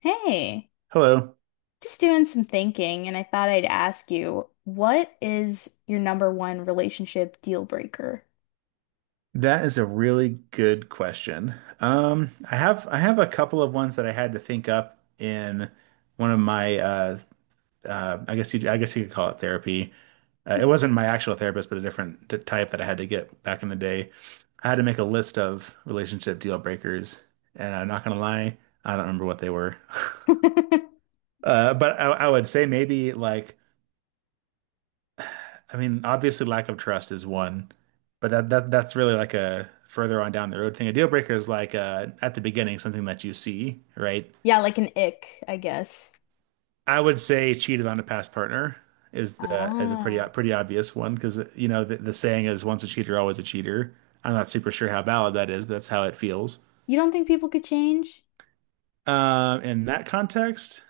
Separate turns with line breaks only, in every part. Hey,
Hello.
just doing some thinking, and I thought I'd ask you, what is your number one relationship deal breaker?
That is a really good question. I have a couple of ones that I had to think up in one of my I guess you could call it therapy. It wasn't my actual therapist, but a different type that I had to get back in the day. I had to make a list of relationship deal breakers, and I'm not gonna lie, I don't remember what they were. But I would say maybe like I mean, obviously lack of trust is one, but that's really like a further on down the road thing. A deal breaker is like at the beginning something that you see, right?
Yeah, like an ick, I guess.
I would say cheated on a past partner is a pretty
Ah,
pretty obvious one because the saying is once a cheater, always a cheater. I'm not super sure how valid that is, but that's how it feels.
you don't think people could change?
In that context,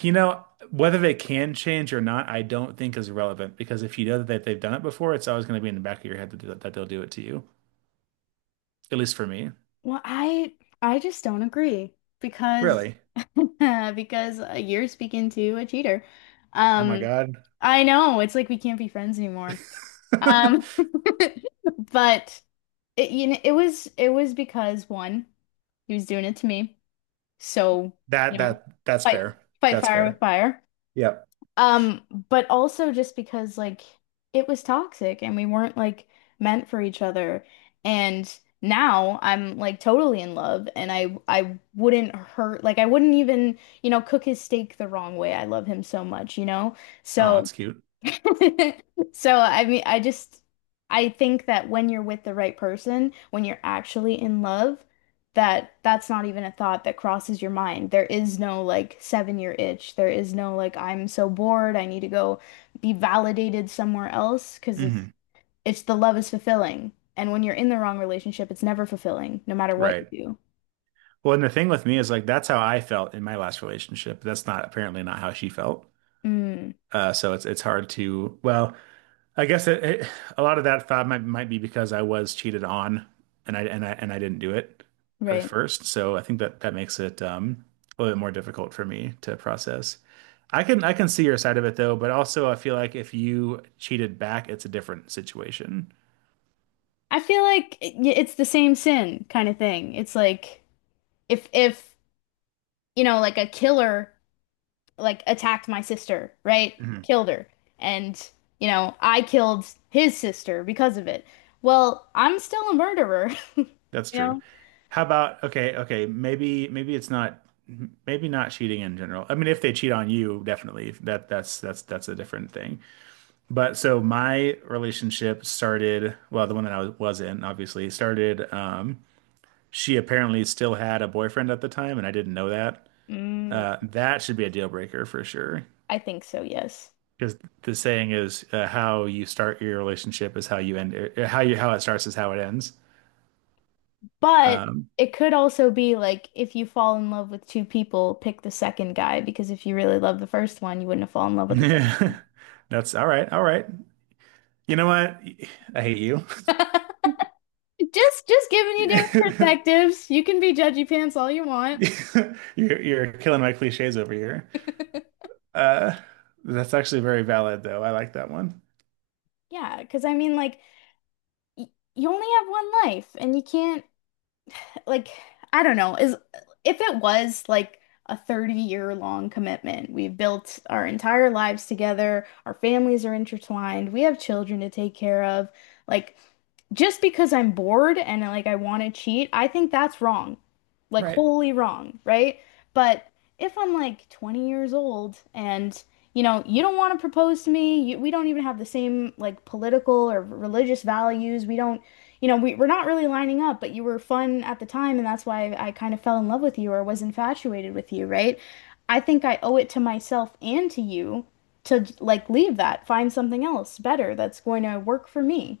whether they can change or not, I don't think is relevant because if you know that they've done it before, it's always going to be in the back of your head that they'll do it to you, at least for me.
Well, I just don't agree because
Really?
Because you're speaking to a cheater.
Oh my
Um,
God.
I know, it's like we can't be friends anymore. Um, but It was because one, he was doing it to me. So,
That
you know,
that that's
fight
fair.
fight
That's
fire with
fair.
fire.
Yep.
But also just because like it was toxic and we weren't like meant for each other. And now I'm like totally in love and I wouldn't hurt like I wouldn't even, cook his steak the wrong way. I love him so much, you know?
Oh,
So
that's cute.
So, I mean, I just I think that when you're with the right person, when you're actually in love, that that's not even a thought that crosses your mind. There is no like 7-year itch. There is no like I'm so bored, I need to go be validated somewhere else because
Hmm.
it's the love is fulfilling. And when you're in the wrong relationship, it's never fulfilling, no matter what you
Right.
do.
Well, and the thing with me is like that's how I felt in my last relationship. That's not apparently not how she felt.
Mm,
So it's hard to well, I guess a lot of that thought might be because I was cheated on, and I didn't do it at
right.
first. So I think that that makes it a little bit more difficult for me to process. I can see your side of it though, but also I feel like if you cheated back, it's a different situation.
I feel like it's the same sin kind of thing. It's like if like a killer like attacked my sister, right?
Mhm.
Killed her. And, you know, I killed his sister because of it. Well, I'm still a murderer,
That's
you
true.
know?
How about okay, okay, maybe it's not maybe not cheating in general. I mean, if they cheat on you, definitely that's a different thing. But so my relationship started, well, the one that was in, obviously, started. She apparently still had a boyfriend at the time, and I didn't know that.
Mm,
That should be a deal breaker for sure.
I think so, yes.
Because the saying is, how you start your relationship is how you end it. How it starts is how it ends.
But it could also be like if you fall in love with two people, pick the second guy because if you really love the first one, you wouldn't have fallen in love with the second.
Yeah, that's all right. All right. You know what? I hate you.
Just giving you different perspectives. You can be judgy pants all you want.
You're killing my cliches over here. Uh, that's actually very valid, though. I like that one.
Yeah, because I mean like y you only have one life and you can't like I don't know, is if it was like a 30-year long commitment, we've built our entire lives together, our families are intertwined, we have children to take care of, like just because I'm bored and like I want to cheat, I think that's wrong. Like
Right.
wholly wrong, right? But if I'm like 20 years old and you know, you don't want to propose to me, we don't even have the same like political or religious values. We don't, you know, we're not really lining up, but you were fun at the time and that's why I kind of fell in love with you or was infatuated with you, right? I think I owe it to myself and to you to like leave that, find something else better that's going to work for me.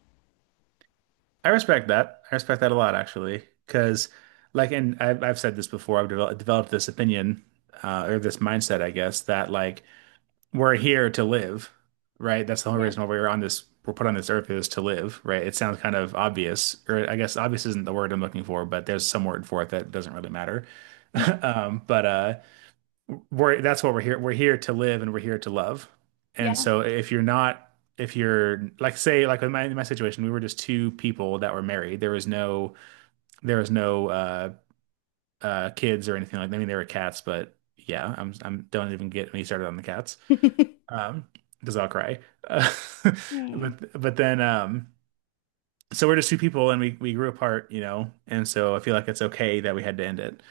I respect that. I respect that a lot, actually, because like, and I've said this before. I've developed this opinion or this mindset, I guess, that like we're here to live, right? That's the whole
Yep.
reason why we're on this. We're put on this earth is to live, right? It sounds kind of obvious, or I guess obvious isn't the word I'm looking for, but there's some word for it that doesn't really matter. But we're that's what we're here. We're here to live and we're here to love. And
Yeah.
so if you're not, if you're like say like in my situation, we were just two people that were married. There was no there was no uh kids or anything like that. I mean there were cats, but yeah, I'm don't even get me started on the cats. Um because I'll cry. Uh,
Hmm.
but then so we're just two people and we grew apart. And so I feel like it's okay that we had to end it.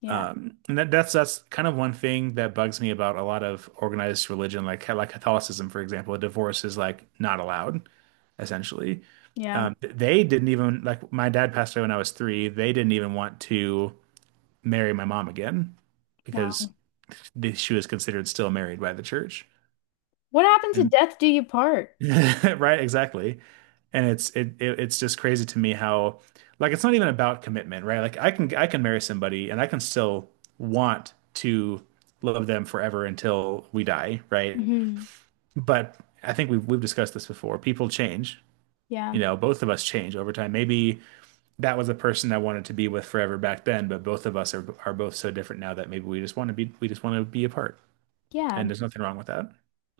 Yeah.
And that's kind of one thing that bugs me about a lot of organized religion, like Catholicism, for example. A divorce is like not allowed, essentially.
Yeah.
They didn't even like my dad passed away when I was 3. They didn't even want to marry my mom again because
Wow.
she was considered still married by the church.
What happened to
And
death do you part?
Right, exactly. And it's it, it it's just crazy to me how like it's not even about commitment, right? Like I can marry somebody and I can still want to love them forever until we die, right?
Hmm.
But I think we've discussed this before. People change. You
Yeah.
know, both of us change over time. Maybe that was the person I wanted to be with forever back then, but both of us are both so different now that maybe we just want to be apart. And
Yeah.
there's nothing wrong with that,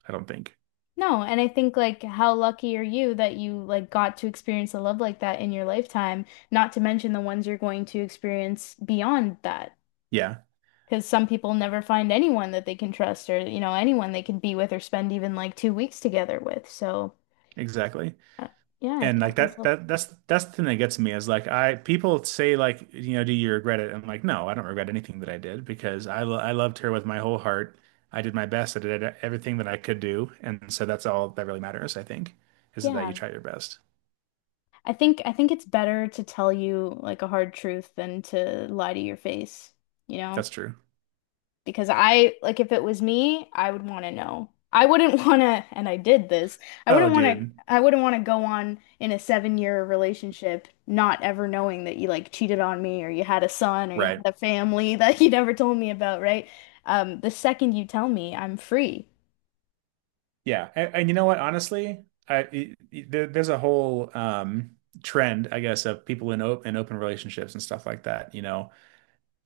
I don't think.
No, and I think like how lucky are you that you like got to experience a love like that in your lifetime, not to mention the ones you're going to experience beyond that.
Yeah,
Because some people never find anyone that they can trust or, you know, anyone they can be with or spend even like 2 weeks together with. So,
exactly.
uh, yeah, I'd
And like
count
that
myself.
that that's that's the thing that gets me is like I people say like do you regret it? I'm like no, I don't regret anything that I did because I loved her with my whole heart. I did my best. I did everything that I could do, and so that's all that really matters, I think, is that you
Yeah.
try your best.
I think it's better to tell you like a hard truth than to lie to your face, you know?
That's true.
Because I like if it was me, I would want to know. I wouldn't want to, and I did this.
Oh, dude.
I wouldn't want to go on in a seven-year relationship not ever knowing that you like cheated on me or you had a son or you had
Right.
a family that you never told me about, right? The second you tell me, I'm free.
Yeah. And you know what? Honestly, I it, it- there, there's a whole trend, I guess, of people in open relationships and stuff like that.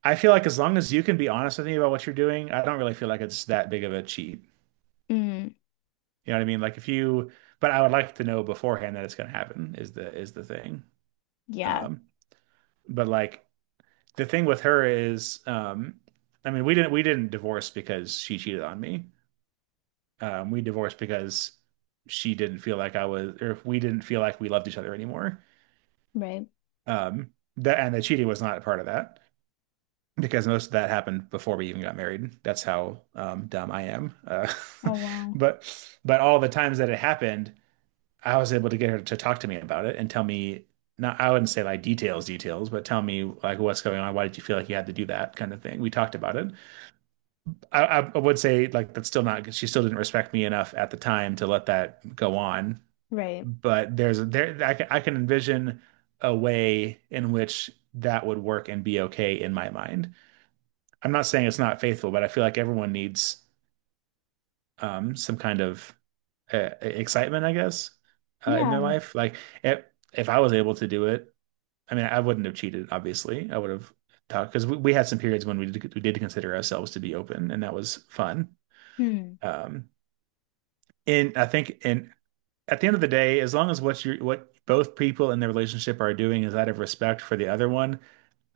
I feel like as long as you can be honest with me about what you're doing, I don't really feel like it's that big of a cheat.
Mm,
You know what I mean? Like if you, but I would like to know beforehand that it's going to happen is the thing.
yeah,
Um, but like the thing with her is, I mean, we didn't divorce because she cheated on me. We divorced because she didn't feel like I was, or we didn't feel like we loved each other anymore.
right.
Um, that and the cheating was not a part of that. Because most of that happened before we even got married. That's how dumb I am.
Oh wow.
But but all the times that it happened, I was able to get her to talk to me about it and tell me not I wouldn't say like details, but tell me like what's going on. Why did you feel like you had to do that kind of thing? We talked about it. I would say like that's still not she still didn't respect me enough at the time to let that go on.
Right.
But there's there I can envision a way in which that would work and be okay in my mind. I'm not saying it's not faithful, but I feel like everyone needs some kind of excitement, I guess, in their
Yeah.
life. Like if, if I was able to do it, I mean, I wouldn't have cheated, obviously. I would have talked because we had some periods when we did consider ourselves to be open, and that was fun.
Hmm.
Um, and I think, and at the end of the day, as long as what both people in the relationship are doing is out of respect for the other one,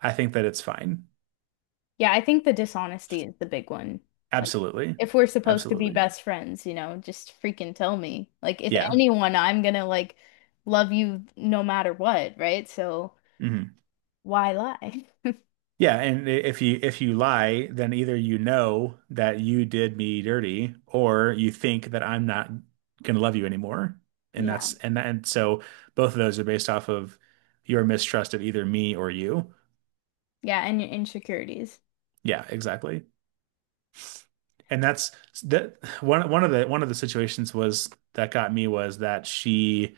I think that it's fine.
Yeah, I think the dishonesty is the big one. Like,
Absolutely,
if we're supposed to be
absolutely,
best friends, you know, just freaking tell me. Like, if
yeah.
anyone, I'm gonna like love you no matter what, right? So
Mhm.
why lie?
Yeah, and if you lie, then either you know that you did me dirty, or you think that I'm not gonna love you anymore. And
Yeah.
that's and that, and so both of those are based off of your mistrust of either me or you.
Yeah, and your insecurities.
Yeah, exactly. And that's that one one of the One of the situations was that got me was that she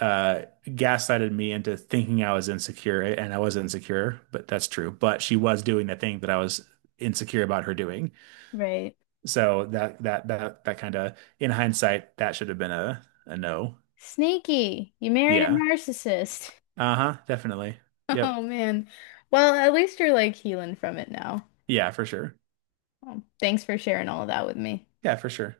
gaslighted me into thinking I was insecure, and I was insecure, but that's true. But she was doing the thing that I was insecure about her doing.
Right.
So that kind of in hindsight, that should have been a no.
Sneaky. You married a
Yeah.
narcissist.
Uh-huh. Definitely.
Oh
Yep.
man. Well, at least you're like healing from it now.
Yeah, for sure.
Thanks for sharing all of that with me.
Yeah, for sure.